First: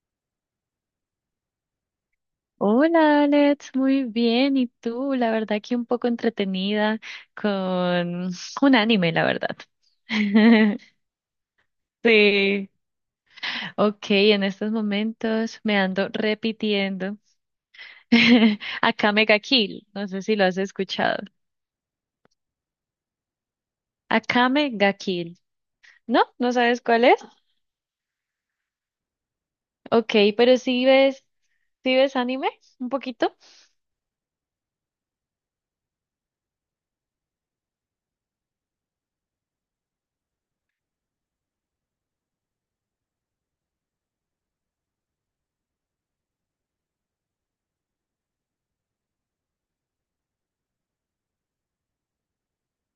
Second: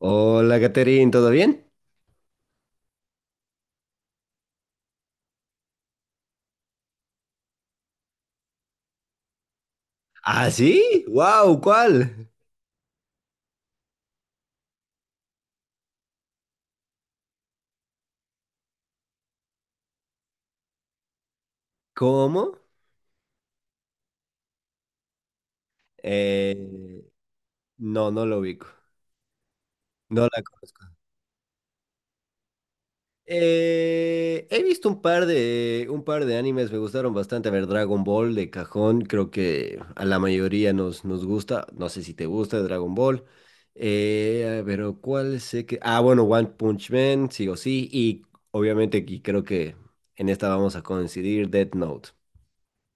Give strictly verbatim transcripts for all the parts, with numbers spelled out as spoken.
Hola, Catherine, ¿todo bien? Hola Alex, muy bien. ¿Y tú? La verdad que un poco entretenida con un anime, la verdad. ¿Ah, sí? ¡Wow! ¿Cuál? Sí. Ok, en estos momentos me ando repitiendo. Akame ga Kill, no sé si lo has escuchado. ¿Cómo? Akame ga Kill. ¿No? ¿No sabes Eh, cuál es? no, no lo ubico. Ok, No la pero sí conozco. ves, sí ves anime un poquito. Eh, he visto un par de, un par de animes, me gustaron bastante. A ver, Dragon Ball de cajón, creo que a la mayoría nos, nos gusta. No sé si te gusta Dragon Ball. Eh, pero ¿cuál sé que...? Ah, bueno, One Punch Man, sí o sí. Y obviamente, y creo que en esta vamos a coincidir, Death Note.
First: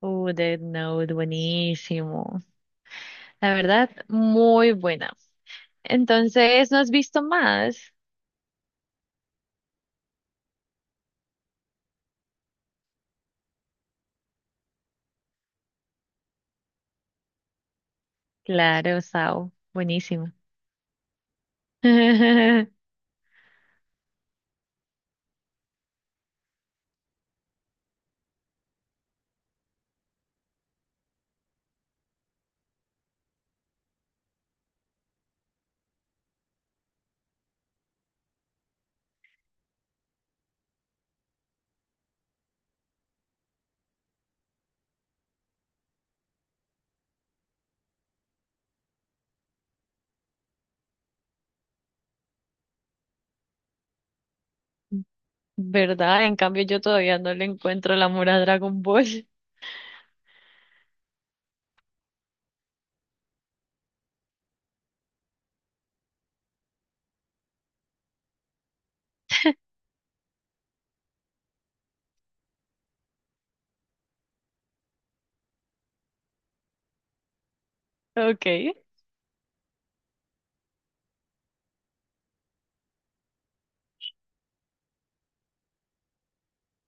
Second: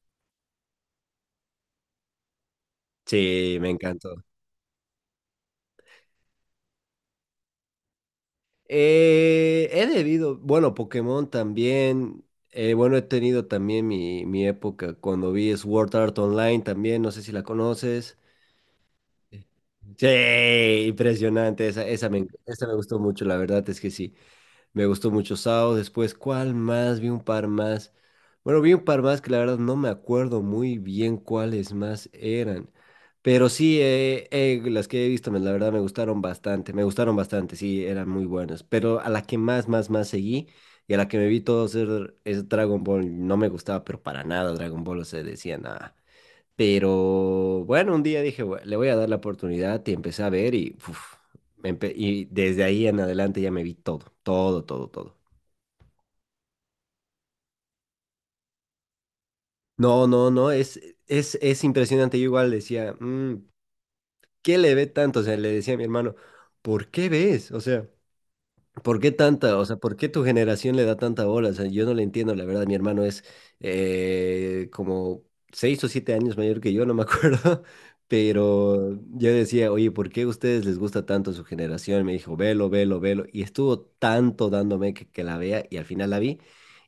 Uh, Death Note, buenísimo. La Sí, me verdad, encantó. muy buena. Entonces, ¿no has visto más? Eh, he debido, bueno, Pokémon también. eh, bueno, he tenido también mi, mi época cuando vi Sword Art Online también, no sé si la conoces. Claro, Sao. Sí, Buenísimo. impresionante, esa, esa me, esa me gustó mucho, la verdad es que sí. Me gustó mucho Sao. Después, ¿cuál más? Vi un par más. Bueno, vi un par más que la verdad no me acuerdo muy bien cuáles más eran. Pero sí, eh, eh, las que he visto, me- la verdad me gustaron bastante. Me gustaron bastante, sí, eran muy buenas. Pero a la que más, más, más seguí y a la que me vi todo ser es Dragon Ball. No me gustaba, pero para nada Dragon Ball. O sea, decía nada. Pero bueno, un día dije, "Bue- le voy a dar la oportunidad y empecé a ver y, uf, me empe- y desde ahí en adelante ya me vi todo, todo, todo, todo. ¿Verdad? En cambio, yo todavía no le encuentro el amor a Dragon Ball. No, no, no, es, es, es impresionante. Yo igual decía, "Mm, ¿qué le ve tanto? O sea, le decía a mi hermano, ¿por qué ves? O sea, ¿Por qué tanta? O sea, ¿por qué tu generación le da tanta bola? O sea, yo no le entiendo, la verdad. Mi hermano es eh, como seis o siete años mayor que yo, no me acuerdo. Ok. Pero yo decía, oye, ¿por qué a ustedes les gusta tanto su generación? Me dijo, velo, velo, velo. Y estuvo tanto dándome que, que la vea y al final la vi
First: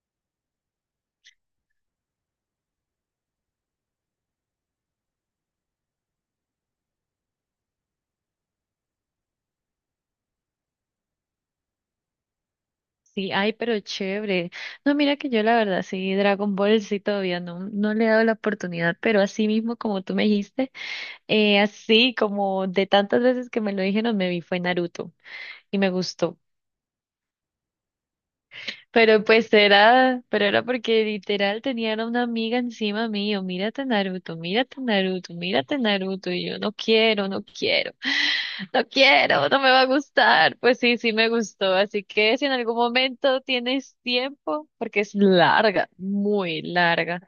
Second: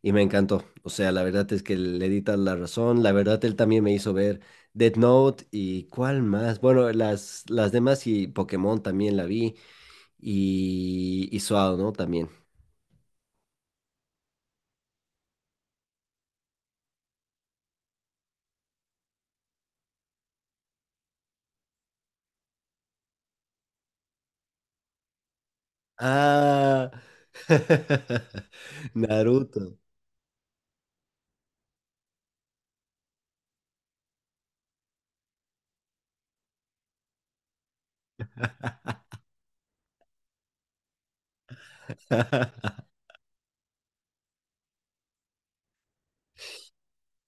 y me encantó. O sea, la verdad es que le di tal la razón. La verdad, él también me hizo ver Death Note y cuál más. Bueno, las, las demás y Pokémon también la vi. Y, y Suado, ¿no? También. Sí, ay, pero chévere. No, mira que yo la verdad, sí, Dragon Ball sí todavía no, no le he dado la oportunidad, pero así mismo como tú me dijiste, eh, así como de tantas veces que me lo dijeron, me vi fue Naruto y me gustó. Ah, Pero pues Naruto. era, pero era porque literal tenían a una amiga encima mío, mírate Naruto, mírate Naruto, mírate Naruto, y yo no quiero, no quiero, no quiero, no me va a gustar. Pues sí, sí me gustó, así que si en algún momento tienes tiempo, porque es larga, muy larga,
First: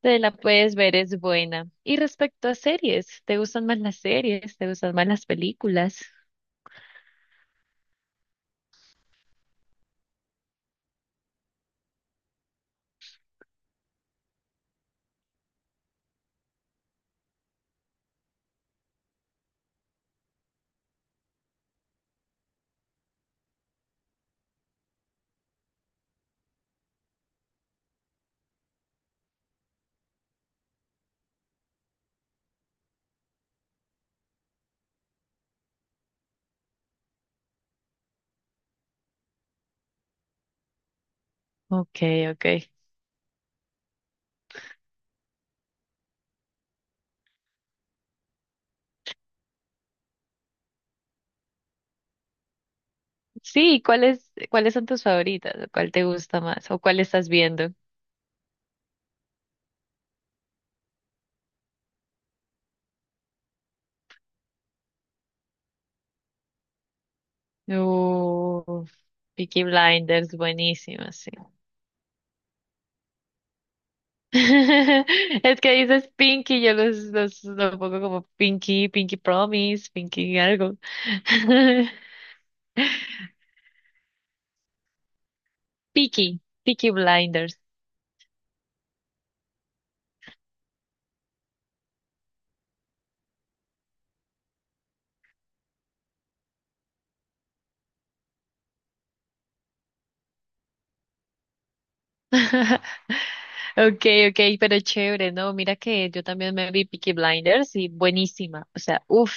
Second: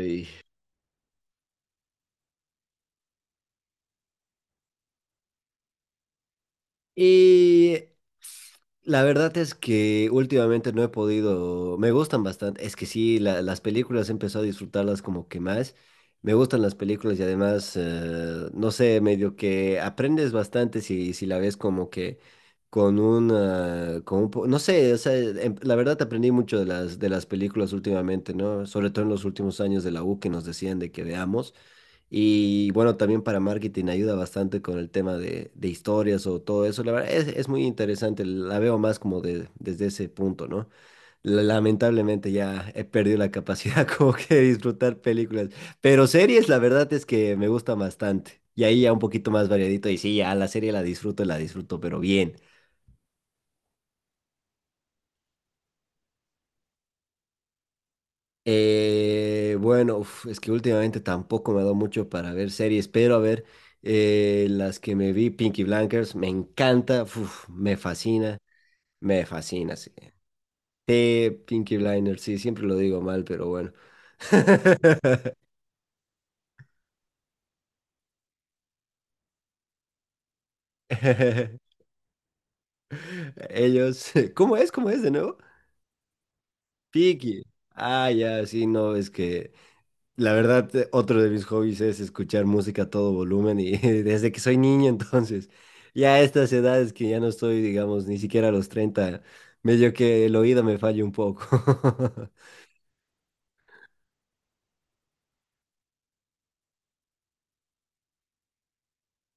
te la puedes ver, es buena. Y respecto a series, ¿te gustan más las series? ¿Te gustan más las películas? Y la verdad es que últimamente no he podido, me gustan bastante, es que sí, la- las películas he empezado a disfrutarlas como que más, me gustan las películas y además, eh, no sé, medio que aprendes bastante si, si la ves como que con una, con un po- no sé, o sea, em- la verdad aprendí mucho de las, de las, películas últimamente, ¿no? Sobre todo en los últimos años de la U que nos decían de que veamos. Y bueno, también para marketing ayuda bastante con el tema de, de historias o todo eso. La verdad es, es muy interesante, la veo más como de, desde ese punto, ¿no? La- Ok, Lamentablemente ok. ya he perdido la capacidad como que de disfrutar películas, pero series la verdad es que me gusta bastante. Y ahí ya un poquito más variadito y sí, ya la serie la disfruto, la disfruto, pero bien. Sí, ¿cuáles, cuáles son tus favoritas? ¿O ¿Cuál te gusta más? ¿O cuál estás viendo? Eh, bueno, uf, es que últimamente tampoco me ha dado mucho para ver series, pero a ver, eh, las que me vi, Pinky Blinders, me encanta, uf, me fascina, Uf, me Peaky fascina, sí. Blinders, buenísima, Te sí. Pinky Blinders, sí, siempre lo digo mal, pero bueno. Es que dices Pinky, yo los, los, lo pongo como Pinky, Pinky Promise, Pinky algo. Ellos, ¿cómo es? ¿Cómo es de nuevo? Peaky, Peaky Pinky. Blinders. Ah, ya, sí, no, es que la verdad, eh, otro de mis hobbies es escuchar música a todo volumen y desde que soy niño, entonces, ya a estas edades que ya no estoy, digamos, ni siquiera a los treinta medio que el oído me falla un poco. Okay, okay, pero chévere, ¿no? Mira que yo también me vi Peaky Blinders y buenísima, o sea, uff,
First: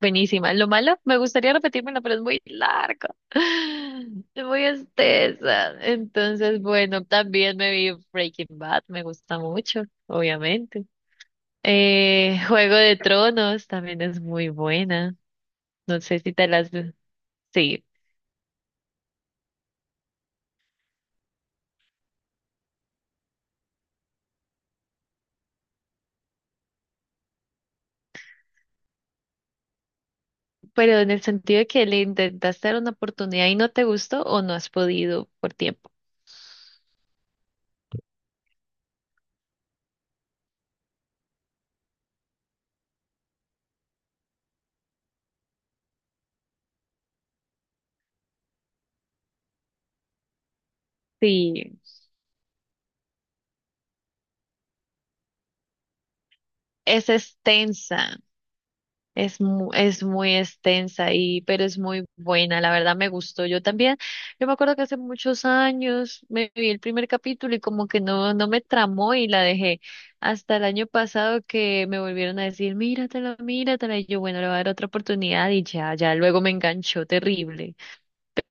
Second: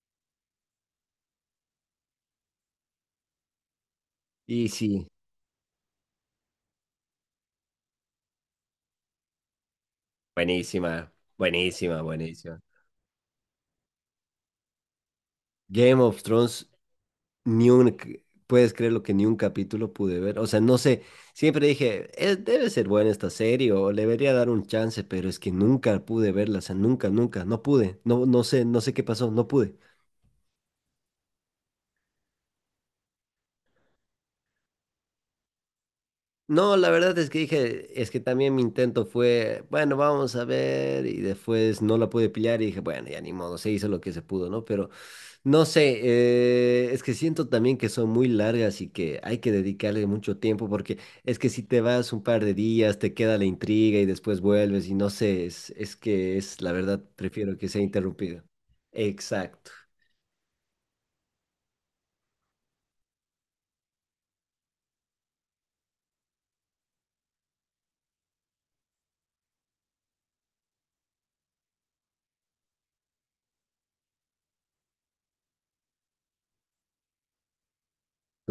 buenísima. Lo malo, me gustaría repetírmela, pero es muy larga, es muy Y sí, extensa. Entonces, bueno, también me vi Breaking Bad, me gusta mucho, obviamente. buenísima, buenísima, Eh, buenísima. Juego de Tronos también es muy buena, Game no sé of si te Thrones, las... ni Sí. un, c- puedes creer lo que ni un capítulo pude ver. O sea, no sé, siempre dije, "Eh, debe ser buena esta serie o le debería dar un chance, pero es que nunca pude verla, o sea, nunca, nunca, no pude, no, no sé, no sé qué pasó, no pude. Pero en el sentido de que le intentaste dar una oportunidad y no te gustó o no has podido por tiempo. No, la verdad es que dije, es que también mi intento fue, bueno, vamos a ver, y después no la pude pillar y dije, bueno, ya ni modo, se hizo lo que se pudo, ¿no? Pero no sé, eh, es que siento también que son muy largas y que hay que dedicarle mucho tiempo porque es que si Sí, te vas un par de días, te queda la intriga y después vuelves y no sé, es, es que es, la verdad, es prefiero que sea extensa. interrumpido. Es muy, Exacto. es muy extensa y, pero es muy buena, la verdad me gustó. Yo también, yo me acuerdo que hace muchos años me vi el primer capítulo y como que no, no me tramó y la dejé. Hasta el año pasado que me volvieron a decir, míratela, míratela. Y yo, bueno, le voy a dar otra oportunidad y ya, ya luego me enganchó terrible,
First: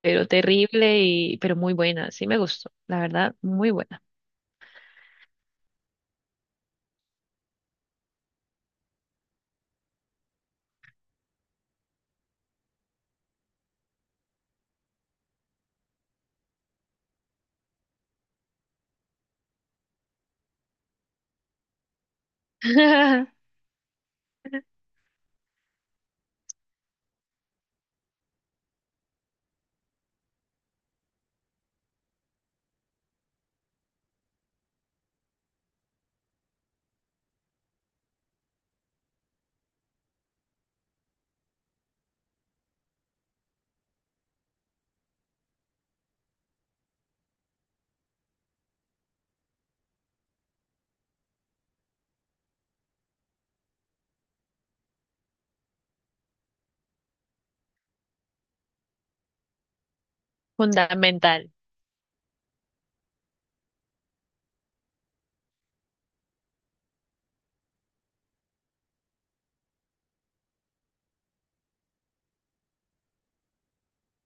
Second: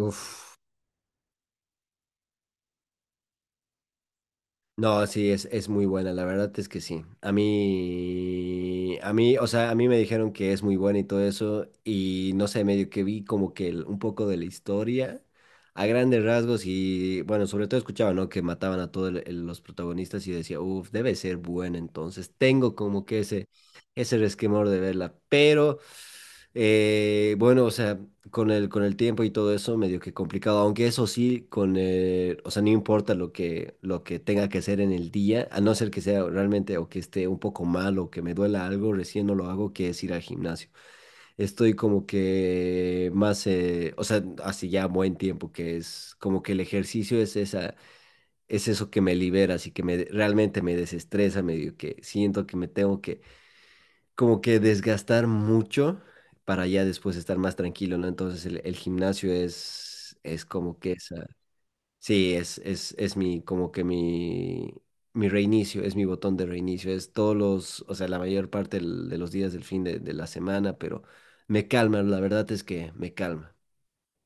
pero terrible y, pero muy buena, sí me gustó, la verdad, muy buena. No, sí, es, es muy buena, la verdad es que sí. A mí, a mí, o sea, a mí me dijeron que es muy buena y todo eso, y no sé, medio que vi como que el- un poco de la historia a grandes rasgos y bueno, sobre todo escuchaba, ¿no? Que mataban a todos los protagonistas y decía, uff, debe ser buena, entonces tengo como que ese, ese, resquemor de verla, pero eh, bueno, o sea, con el, con el tiempo y todo eso, medio que complicado, aunque eso sí, con el- o sea, no importa lo que, lo que tenga que hacer en el día, a no ser que sea realmente o que esté un poco mal o que me duela algo, recién no lo hago, que es ir al gimnasio. Estoy como que más, eh, o sea, hace ya buen tiempo que es como que el ejercicio es esa, es eso que me libera, así que me, realmente me desestresa, medio que siento que me tengo que como que desgastar mucho para ya después estar más tranquilo, ¿no? Entonces el, el gimnasio es, es como que esa, Fundamental. sí, es, es, es mi, como que mi, mi reinicio, es mi botón de reinicio, es todos los, o sea, la mayor parte del- de los días del fin de, de la semana, pero me calma, la verdad es que me calma,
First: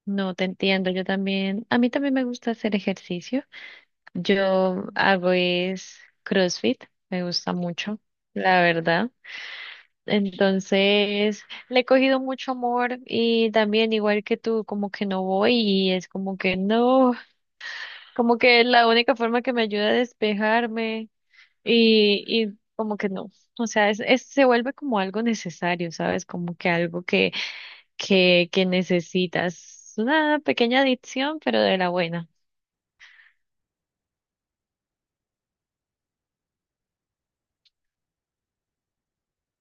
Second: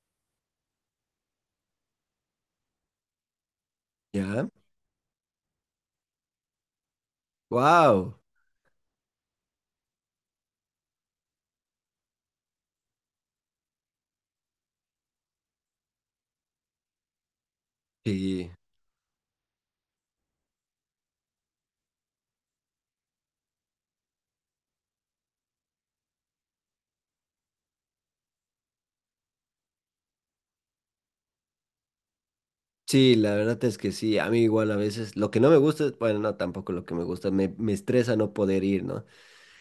No te entiendo, yo también, a mí también me gusta hacer ejercicio. ¿ya? Yo hago es CrossFit, me gusta mucho, ¡Wow! la verdad. Entonces, le he cogido mucho amor y también igual que tú, como que no voy y es como que no, como Sí. que es la única forma que me ayuda a despejarme y, y como que no, o sea, es, es- se vuelve como algo necesario, ¿sabes? Como que algo que, que, que necesitas, una pequeña adicción, pero de la buena. Sí, la verdad es que sí, a mí igual a veces, lo que no me gusta, bueno, no, tampoco lo que me gusta, me, me estresa no poder ir, ¿no?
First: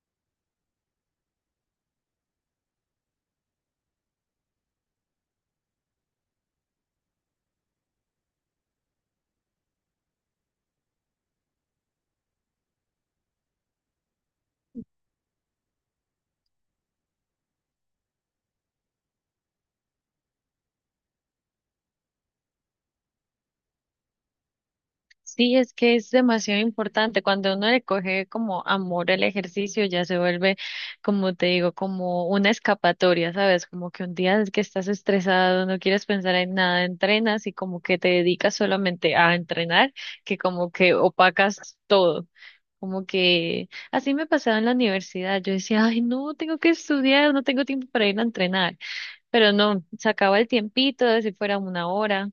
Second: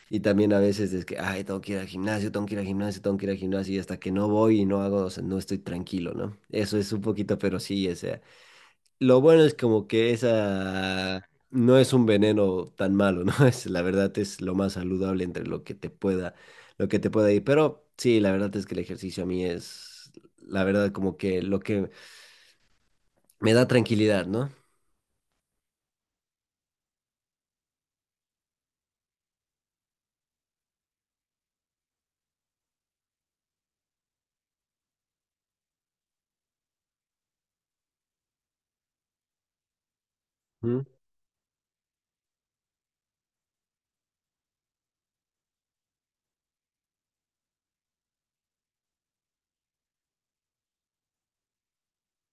Y también a veces es que, ay, tengo que ir al gimnasio, tengo que ir al gimnasio, tengo que ir al gimnasio, y hasta que no voy y no hago, o sea, no estoy tranquilo, ¿no? Eso es un poquito, pero sí, o sea, lo bueno es como que esa no es un veneno tan malo, ¿no? Es, la verdad es lo más saludable entre lo que te pueda, lo que te pueda ir, pero sí, la verdad es que el ejercicio a mí es, la verdad, como que lo que me da tranquilidad, ¿no? Sí, es que es demasiado importante. Cuando uno le coge como amor el ejercicio, ya se vuelve, como te digo, como una escapatoria, ¿sabes? Como que un día que estás estresado, no quieres pensar en nada, entrenas y como que te dedicas solamente a entrenar, que como ¿Mm? que opacas todo. Como que así me pasaba en la universidad. Yo decía, ay, no, tengo que estudiar, no tengo tiempo para ir a entrenar. Pero no, sacaba el tiempito, de si fuera una hora.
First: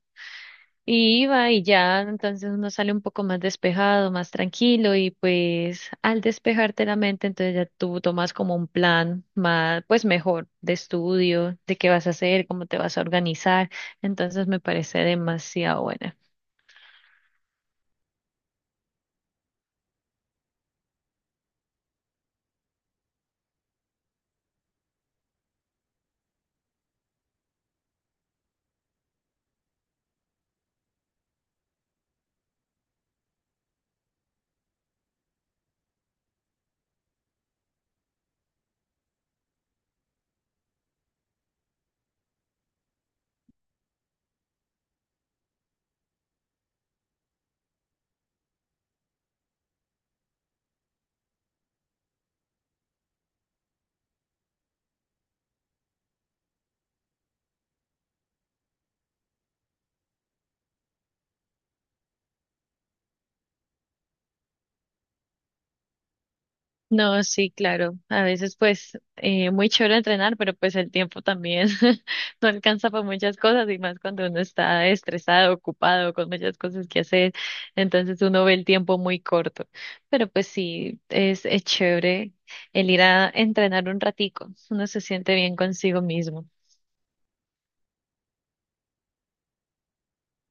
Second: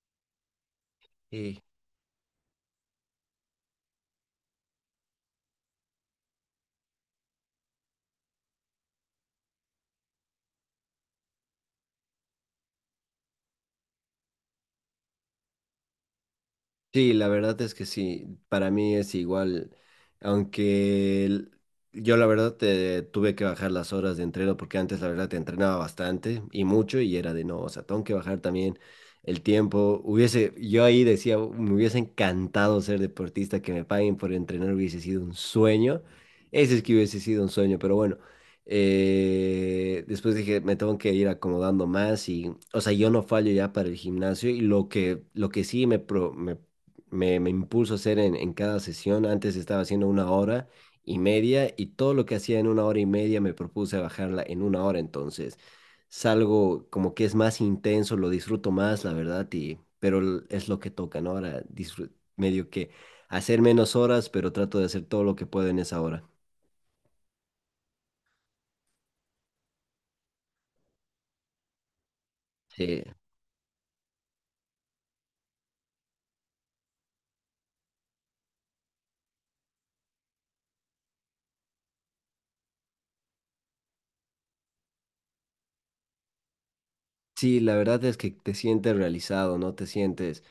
Y iba Sí. y ya, entonces uno sale un poco más despejado, más tranquilo y pues al despejarte la mente, entonces ya tú tomas como un plan más, pues mejor de estudio, de qué vas a hacer, cómo te vas a organizar. Entonces me parece demasiado buena. Sí, la verdad es que sí, para mí es igual, aunque el- yo la verdad te, tuve que bajar las horas de entreno porque antes la verdad te entrenaba bastante y mucho y era de no, o sea, tengo que bajar también el tiempo. Hubiese, yo ahí decía, "Uh, me hubiese encantado ser deportista, que me paguen por entrenar hubiese sido un sueño, ese es que hubiese sido un sueño, pero bueno, eh, después dije, me tengo que ir acomodando más y, o sea, yo no fallo ya para el gimnasio y lo que, lo que, sí me, pro- me me, me impulso a hacer en, en cada sesión. Antes estaba haciendo una hora y media y todo lo que hacía en una hora y media me propuse a bajarla en una hora. Entonces, salgo como que es más intenso, lo disfruto más, la verdad, y, pero l- es lo que toca, ¿no? Ahora disfru- medio que hacer menos horas, pero trato de hacer todo lo que puedo en esa hora. No, sí, claro. A veces pues eh, muy chévere entrenar, pero pues el tiempo también no alcanza Sí, para muchas cosas y más cuando uno está estresado, ocupado, con muchas cosas que hacer, entonces uno ve el tiempo muy corto. Pero pues sí, es, es chévere el ir a entrenar un ratico, uno se siente bien consigo mismo. sí, la verdad es que te sientes realizado, ¿no? Te sientes...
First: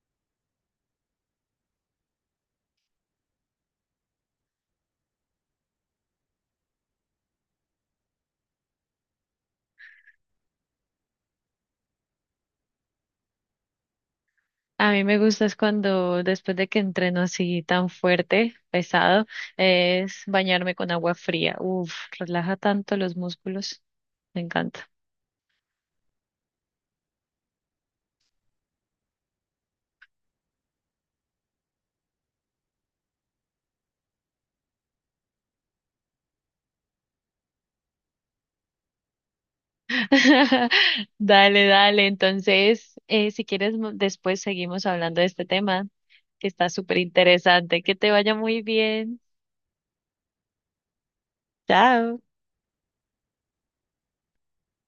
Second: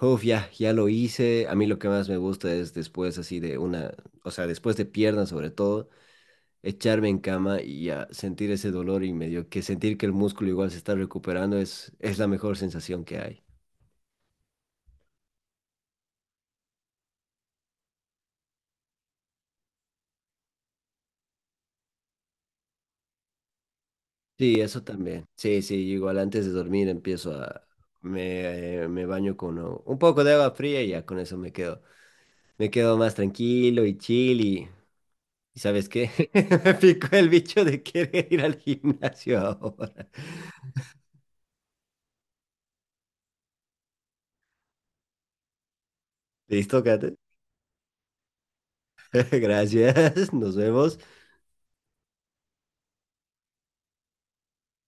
Uf, ya, ya lo hice. A mí lo que más me gusta es después así de una, o sea, después de piernas sobre todo, echarme en cama y a sentir ese dolor y medio que sentir que el músculo igual se está recuperando es, es la mejor sensación que hay. A mí me gusta es cuando después de que entreno así tan fuerte, pesado, es bañarme con agua fría. Uf, relaja tanto los músculos. Me Sí, eso encanta. también. Sí, sí, igual antes de dormir empiezo a... Me, eh, me baño con uh, un poco de agua fría y ya con eso me quedo. Me quedo más tranquilo y chill y... ¿Y sabes qué? Me picó el bicho de querer ir al gimnasio ahora. Dale, dale. Entonces, eh, si quieres, mo- después seguimos hablando de este tema, que está Listo, súper Kate. interesante. Que te vaya muy bien. Gracias. Nos vemos. Chao.